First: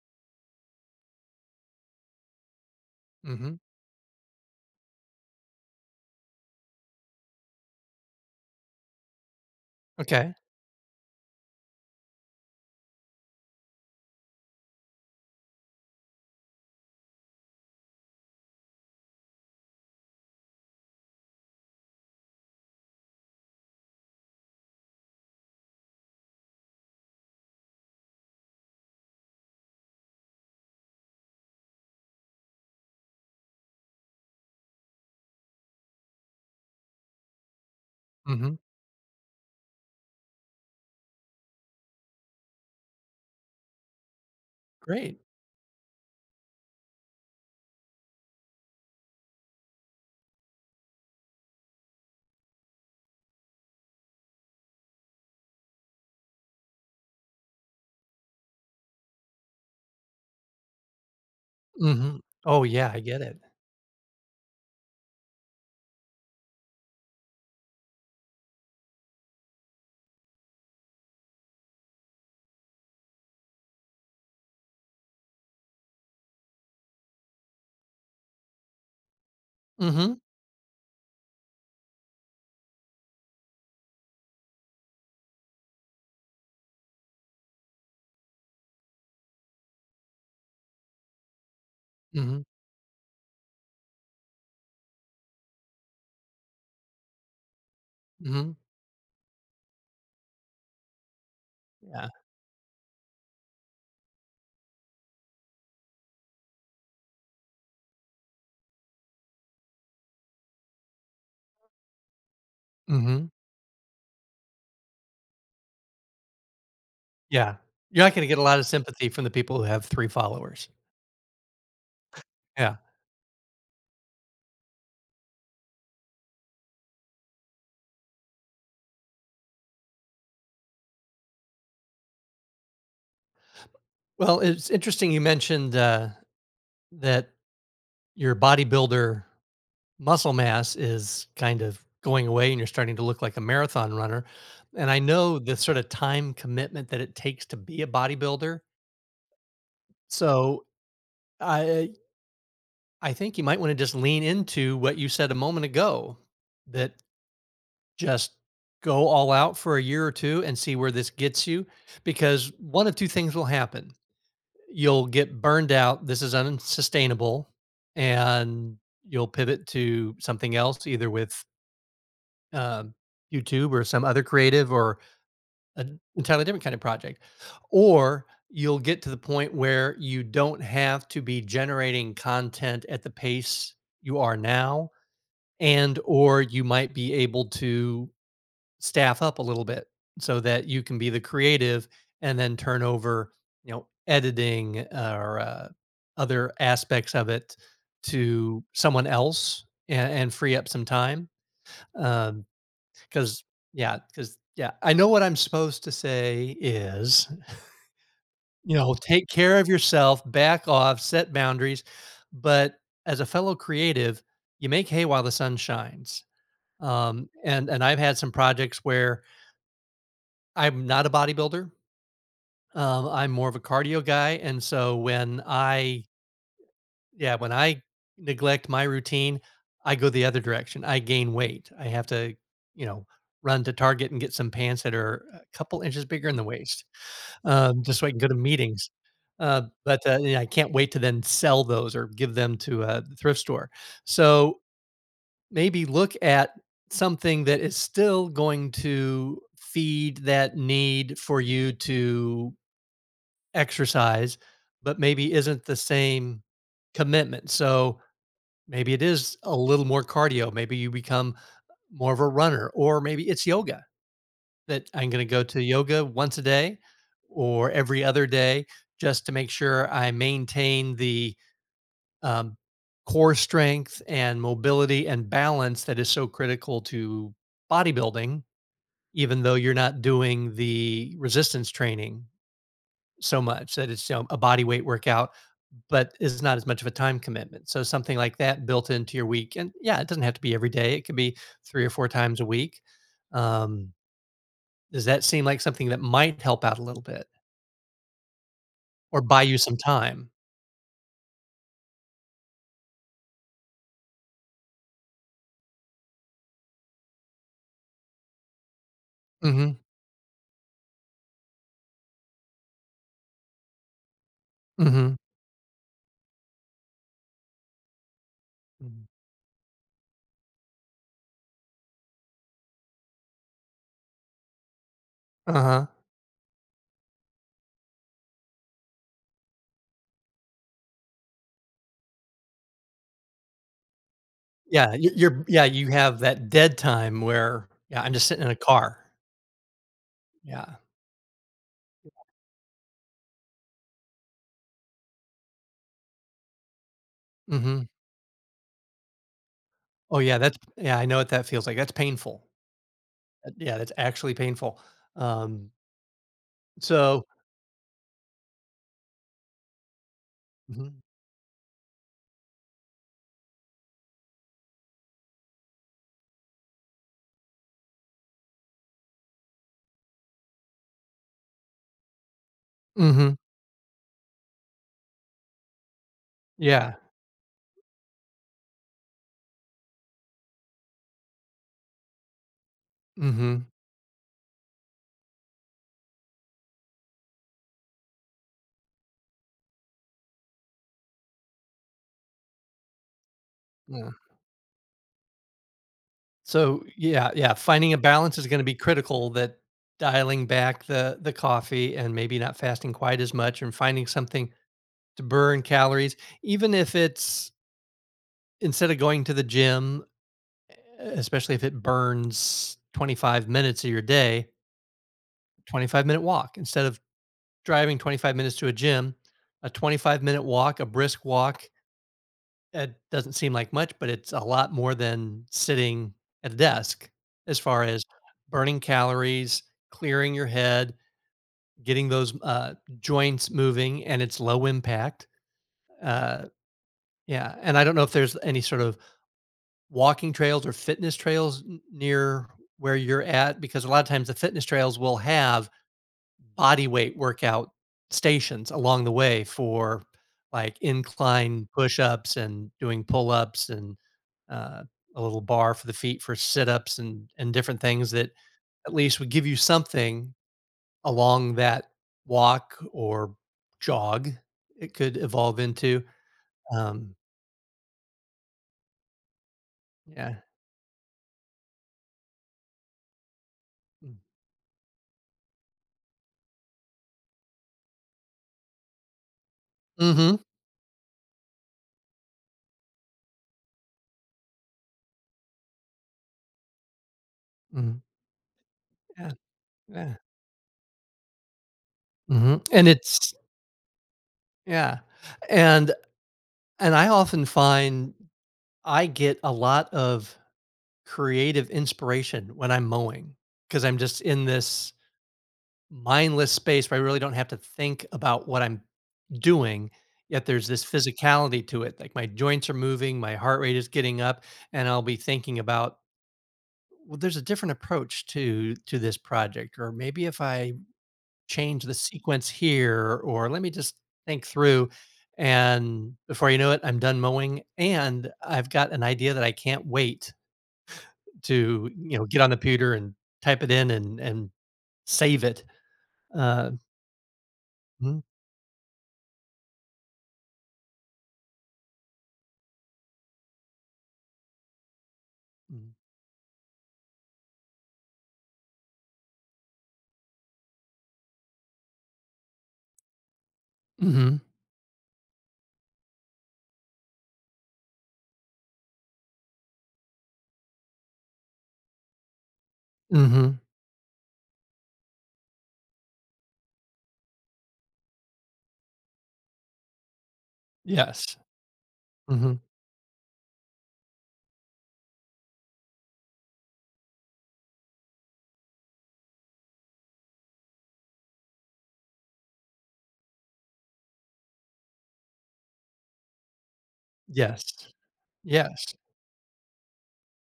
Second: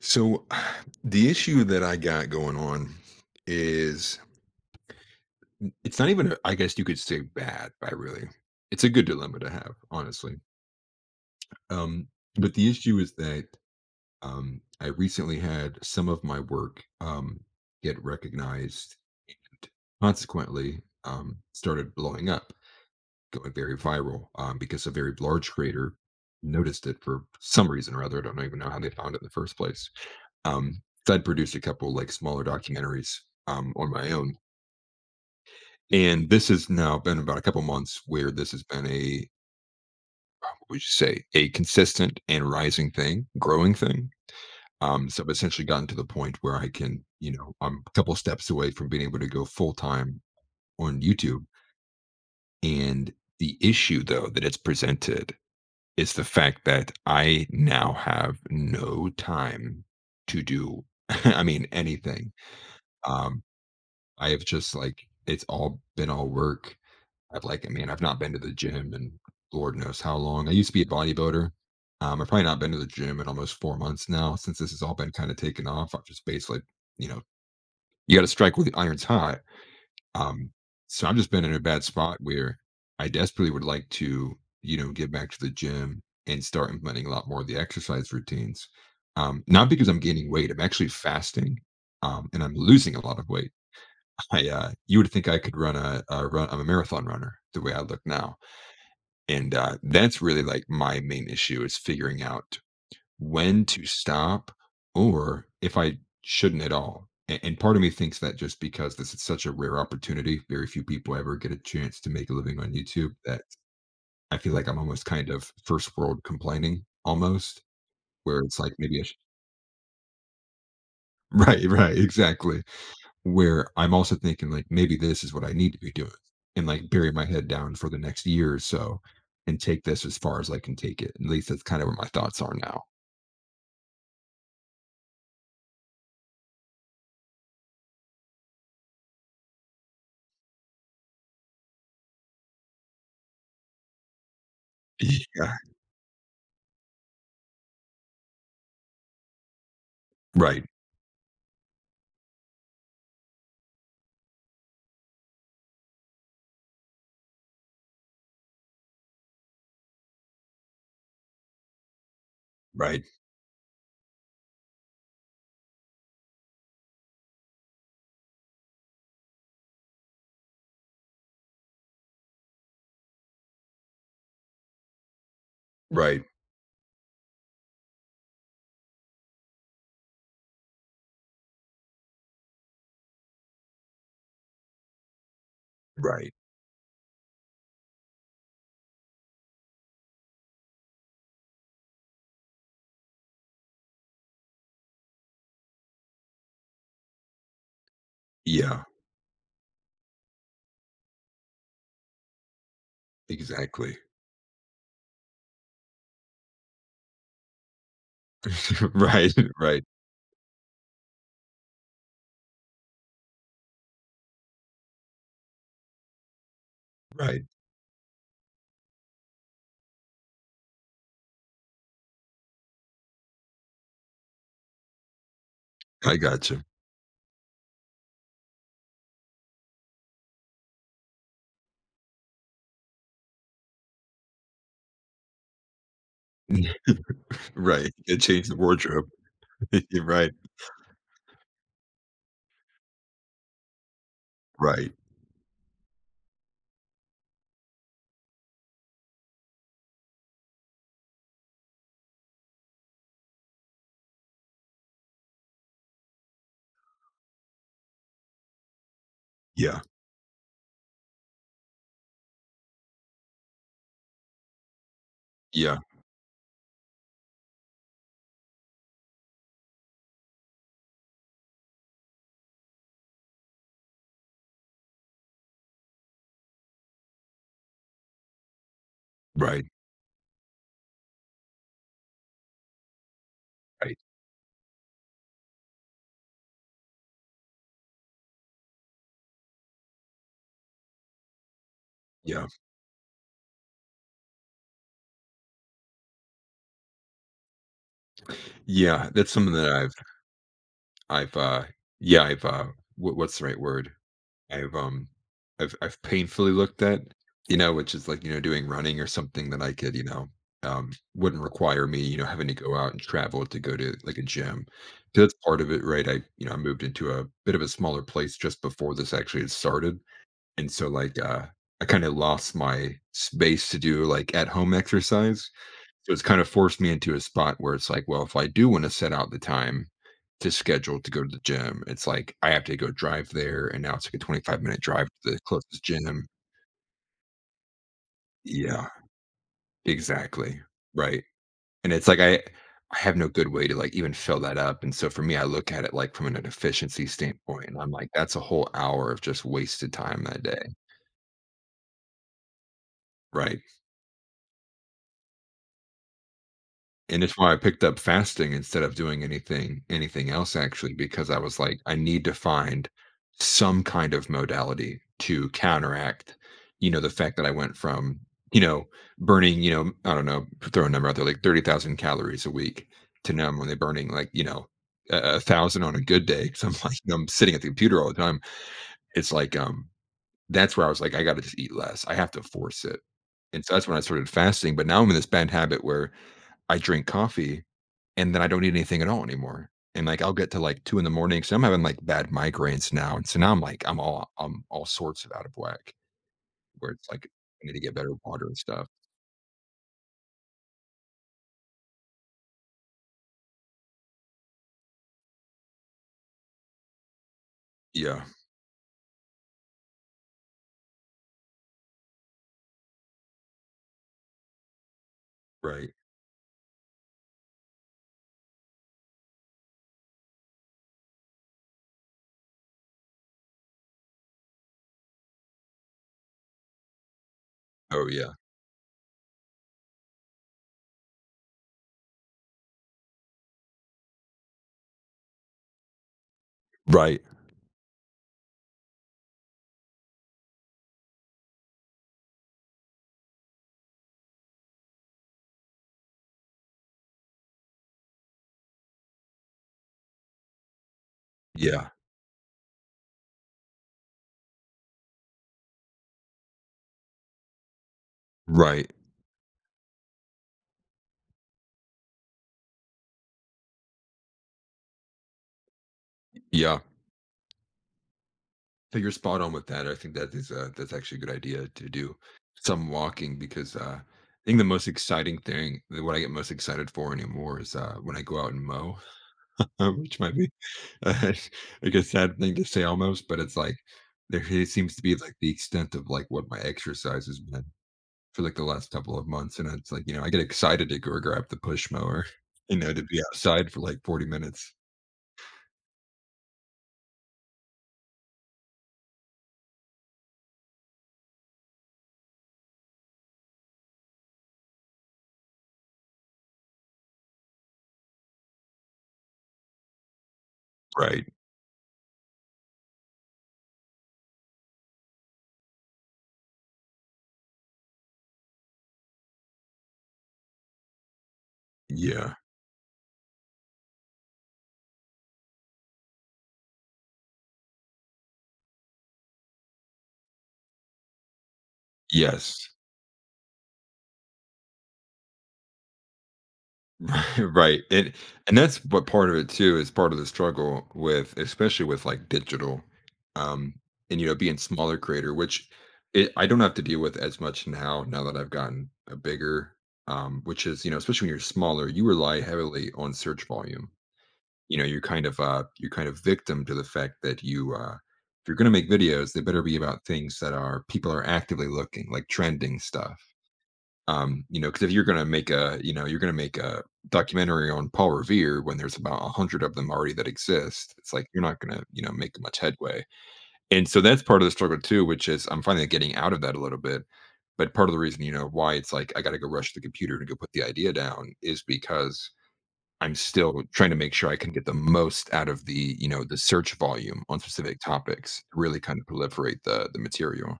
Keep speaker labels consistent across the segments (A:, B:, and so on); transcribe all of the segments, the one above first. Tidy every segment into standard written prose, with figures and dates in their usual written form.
A: So the issue that I got going on
B: Mhm.
A: is it's not even a, I guess you could say bad, I really. It's a good dilemma to have,
B: Okay.
A: honestly. Um but the issue is that I recently had some of my work get recognized and consequently started blowing up, going very viral because a very large creator noticed it for some reason or other. I don't even know how they found it in the first place. Um, so I'd produced a couple like smaller documentaries, on my own, and this has now been about a couple months where this
B: Mhm.
A: has been a what would you say a consistent and rising thing, growing thing. Um,
B: Great.
A: so I've essentially gotten to the point where I can, I'm a couple steps away from being able to go full time on YouTube. And the issue though that it's presented is the fact that I now have no time to do, I mean,
B: Mhm.
A: anything.
B: Oh, yeah, I get it.
A: Um, I have just like it's all been all work. I've like, man, I've not been to the gym and Lord knows how long. I used to be a bodybuilder. I've probably not been to the gym in almost 4 months now since this has all been kind of taken off. I've just basically, you know, you got to strike with the iron's hot.
B: Mhm.
A: Um, so I've just been in a bad spot where I desperately would like to, get back to the gym and start implementing a lot more of the exercise routines. Not because I'm gaining weight, I'm actually fasting,
B: Mhm.
A: and I'm losing a lot of weight. You would think I could run a run. I'm a marathon runner the way I look now,
B: Mhm.
A: and that's really like my main issue is
B: Yeah.
A: figuring out when to stop or if I shouldn't at all. And part of me thinks that just because this is such a rare opportunity, very few people ever get a chance to make a living on YouTube.
B: Mhm.
A: That I feel like I'm almost kind of first world complaining
B: Yeah.
A: almost,
B: You're not gonna get
A: where
B: a lot
A: it's
B: of
A: like maybe I
B: sympathy
A: should.
B: from the people who have 3 followers.
A: Right, right, exactly.
B: Yeah.
A: Where I'm also thinking like maybe this is what I need to be doing and like bury my head down for the next year or so and take this as far as I can take it. At least that's kind of where my thoughts are now.
B: Well, it's interesting you mentioned, that your bodybuilder muscle mass is kind of going away and you're starting to look like a marathon runner, and I know
A: Yeah.
B: the sort of time commitment that it takes to be a bodybuilder.
A: Right.
B: So, I I think you might want to just lean into what you said a moment ago, that just go all out for a year or two and see where this gets you. Because one of
A: Right.
B: two things will happen: you'll get burned out. This is unsustainable. And you'll pivot to something else, either with um, YouTube or some other creative or an
A: Right.
B: entirely different kind of project. Or you'll get to the point where you don't have to be generating content at the pace you are now, and
A: Right.
B: or you might be able to staff up a little bit so that you can be the creative and then turn over editing or other aspects of it to
A: Yeah.
B: someone else, and free up some time. um because
A: Exactly.
B: yeah because yeah, I know what I'm supposed to say is, take
A: Right.
B: care of
A: Right.
B: yourself, back off, set boundaries. But as a fellow creative, you make hay while the sun shines. um,
A: Right.
B: and and I've had some projects where I'm not a bodybuilder. I'm more of a cardio guy, and so when I
A: I got you.
B: yeah, when I neglect my routine, I go the other direction. I gain weight. I have to, you know, run to Target and get some pants that are a couple inches bigger in the waist,
A: Right.
B: just so I can
A: It
B: go to
A: changed the
B: meetings.
A: wardrobe.
B: Uh, but
A: You're
B: uh,
A: right.
B: yeah, I can't wait to then sell those or give them to a thrift store. So
A: Right.
B: maybe look at something that is still going to feed that need for you to exercise, but maybe isn't the same commitment. So maybe it is a
A: Yeah.
B: little more cardio. Maybe you become more of a runner, or maybe it's yoga, that I'm going to go to
A: Yeah.
B: yoga once a day or every other day just to make sure I maintain the um, core strength and mobility and balance that is so critical to bodybuilding, even though
A: Right.
B: you're not doing the resistance training so much, that
A: Right.
B: it's a body weight workout, but is not as much of a time commitment. So something like that built into your week. And yeah, it doesn't have to be every day. It could be three or four times a
A: Yeah.
B: week. Um, does that seem like something that might help out a little bit
A: Yeah.
B: or
A: That's
B: buy
A: something
B: you
A: that
B: some
A: I've
B: time?
A: I've uh yeah, I've what's the right word? I've um I've painfully looked at, which is like, doing running or something that
B: Mm-hmm.
A: I could, wouldn't require me, having to go out and travel to go to like a gym.
B: Mm-hmm.
A: 'Cause that's part of it, right? You know, I moved into a bit of a smaller place just before
B: Mm-hmm.
A: this actually had started. And so like I kind of lost my space to do like at home exercise
B: Uh-huh.
A: so it's kind of forced me into a spot where it's like, well, if I do want to set out the time to schedule to go to the gym, it's like I have to go drive there, and now it's like a 25-minute
B: Yeah,
A: drive to the closest
B: you have
A: gym.
B: that dead time where I'm just sitting in a
A: Yeah,
B: car.
A: exactly,
B: Yeah.
A: right, and it's like I have no good way to, like, even fill that up, and so for me, I look at it, like, from an efficiency standpoint, and
B: Mhm.
A: I'm like, "That's a whole hour of just wasted
B: Oh,
A: time
B: yeah,
A: that day,"
B: I know what that feels like, that's painful.
A: right?
B: Yeah, that's actually painful. Um,
A: And
B: so.
A: it's why I picked up fasting instead of doing anything else actually
B: Mhm.
A: because I was like, "I need to find some kind of modality to counteract," you know, the fact that I went from, you know, burning, I don't know, throw a number out there, like 30,000 calories a week to
B: Mhm.
A: now I'm only burning like, a 1,000 on a good day. Day 'cause I'm
B: Yeah.
A: like, I'm sitting at the computer all the time. It's like, that's where I was like, "I gotta just eat less. I have to force it." And
B: Mhm.
A: so that's when I started fasting, but now I'm in this bad habit where I drink coffee and then I don't eat anything at all anymore. And like I'll get to like two in the morning. So I'm having like bad migraines now. And so now I'm like,
B: Yeah.
A: I'm all sorts of out of whack
B: So,
A: where it's like
B: yeah, yeah,
A: I need to
B: finding
A: get
B: a
A: better
B: balance
A: water
B: is
A: and
B: gonna be
A: stuff.
B: critical, that dialing back the coffee and maybe not fasting quite as much and finding something to burn calories, even if it's
A: Yeah.
B: instead of going to the gym, especially if it burns 25 minutes of your day,
A: Right.
B: 25-minute walk instead of driving 25 minutes to a gym, a 25-minute walk, a brisk walk. It doesn't seem like much, but it's a lot more than sitting at a desk as far as
A: Oh yeah.
B: burning calories, clearing your head, getting those joints moving, and it's low impact. Uh,
A: Right.
B: yeah. And I don't know if there's any sort of walking trails or fitness trails n near where you're at? Because a lot of times the fitness trails will have body weight workout stations along the way for, like, incline
A: Yeah.
B: push-ups and doing pull-ups and, uh, a little bar for the feet for sit-ups and different things that
A: Right.
B: at least would give you something along that walk or jog it could evolve into.
A: Yeah.
B: Um,
A: So you're spot on with that. I think
B: yeah.
A: that is that's actually a good idea to do some walking because
B: Mm.
A: I think the most exciting thing, what I get most excited for anymore is when I go out and mow, which might
B: Mhm.
A: be like a sad thing to say almost, but it's like there it seems to be like the extent of like what my exercise has been
B: Mhm.
A: for like the last couple of
B: Yeah,
A: months. And it's like,
B: yeah.
A: I get excited to go grab the push mower,
B: Mhm.
A: you
B: and
A: know, to be
B: it's
A: outside for like 40 minutes.
B: yeah, and and I often find I get a lot of creative inspiration when I'm mowing, because 'cause I'm just in this mindless space where I really don't have to think about what I'm doing, yet there's this
A: Right.
B: physicality to it, like, my joints are moving, my heart rate is getting up, and I'll be thinking about, "Well, there's a different approach to this project," or, "Maybe if I" change the
A: Yeah.
B: sequence here, or let me just think through. And before you know it, I'm done mowing, and I've got an idea that I can't wait to, get on the
A: Yes.
B: computer and type it in and save it. uh
A: Right. It
B: mhm.
A: and that's what part of it too is part of the struggle with especially with like digital um and you know being smaller creator which it, I don't have to deal with as much now now that I've gotten a bigger which is you know especially when you're smaller you rely heavily on search volume.
B: Mhm.
A: You know, you're kind of victim to the fact that you if you're going to make videos they better be about things that are people are actively looking like trending stuff.
B: Mhm.
A: You know, because if you're gonna make a, you know, you're gonna make a documentary on Paul Revere when there's about 100 of them already that exist, it's like
B: Yes.
A: you're not gonna, you know, make much
B: Mhm.
A: headway. And so that's part of the struggle too, which is I'm finally getting out of that a little bit. But part of the reason, you know, why it's like I gotta go rush to the computer to go put the idea down is because I'm still trying to make sure I can get the most out of the, you know, the search volume on specific
B: Yes.
A: topics, to really
B: Yes.
A: kind of proliferate the material.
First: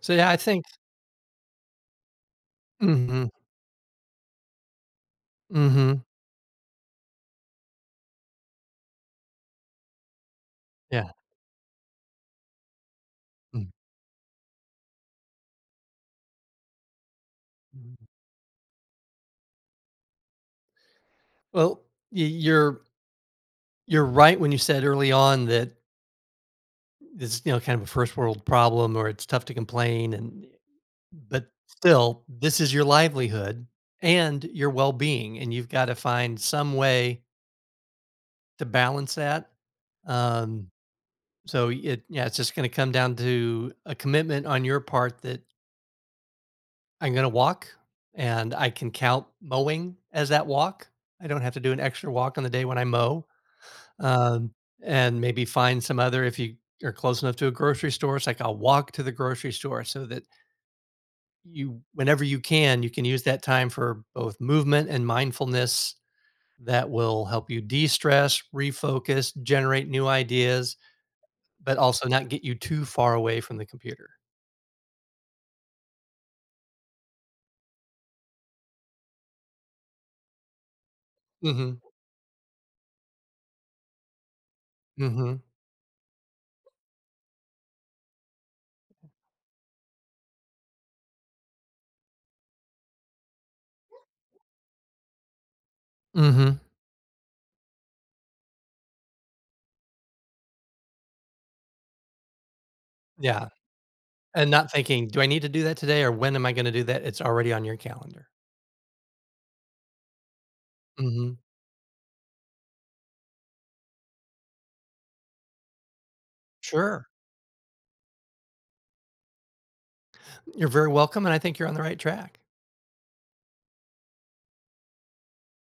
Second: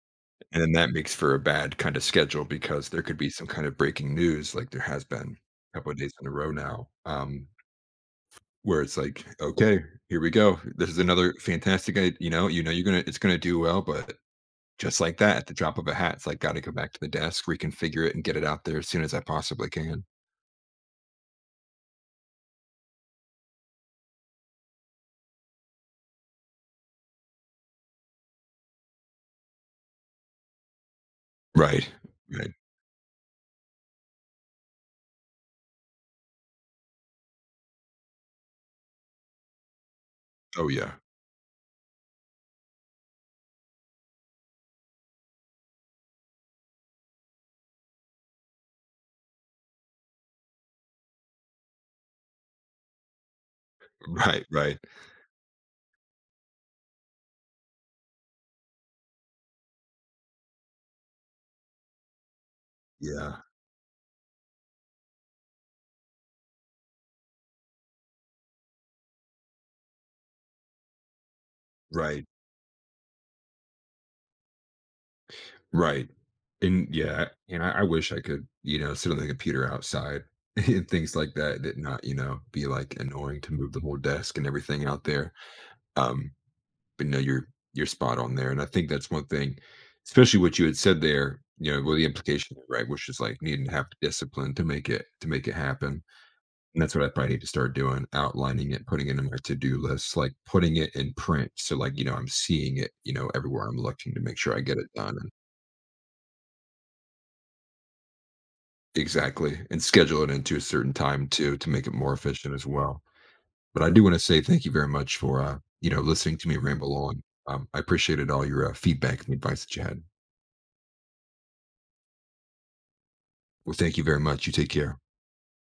B: So yeah, I
A: And
B: think.
A: then that makes for a bad kind of schedule because there could
B: Mhm.
A: be some kind of breaking news like there has been a couple of
B: Mhm.
A: days in a row now, where it's like, "Okay, here we go. This is
B: Yeah.
A: another fantastic I you know you're gonna it's gonna do
B: Mhm.
A: well, but just like that, at the drop of a hat, it's like, gotta go back to the desk, reconfigure
B: Mhm.
A: it, and get it out there as soon as I possibly can."
B: Well, y- you're you're right when you said early on that it's kind of a first world problem, or it's tough to complain, and but
A: Right.
B: still
A: Right.
B: this is your livelihood and your well-being, and you've got to find some way to balance that.
A: Oh,
B: Um
A: yeah.
B: so, it's just going to come down to a commitment on your part that I'm going to walk, and I can count mowing as that walk. I don't have to do an extra walk on the day when I mow.
A: Right,
B: Um
A: right.
B: and maybe find some other, if you are close enough to a grocery store, it's like I'll walk to the grocery store so that you whenever you can use
A: Yeah,
B: that time for both movement and mindfulness that will help you de-stress, refocus, generate new ideas, but also
A: right.
B: not get you too far away from the computer.
A: Right. And yeah, and I wish I could, you know, sit on the computer outside and things like that that
B: Mhm.
A: not, you know, be like annoying to move the whole desk and everything out there.
B: Mhm.
A: Um, but no, you're spot on there. And I think that's one thing, especially what you had said there, you know, well the implication, right, which is like needing to have discipline to make it happen.
B: Mhm.
A: And that's what I probably need to start doing, outlining it, putting it in my to-do list, like putting it in print. So like, you know, I'm seeing it, you know,
B: Yeah,
A: everywhere I'm looking to make
B: and
A: sure I
B: not
A: get it
B: thinking,
A: done.
B: "Do I need to do that today or when am I gonna do that?" It's already on your calendar.
A: Exactly, and schedule it into a certain time
B: Mhm.
A: too to make it more efficient as well. But I do wanna say thank you very much for, you know, listening to me ramble
B: Sure.
A: on. I appreciated all your, feedback and advice that you had.
B: You're very welcome, and I think you're on the right track.
A: Well, thank you very much. You take care.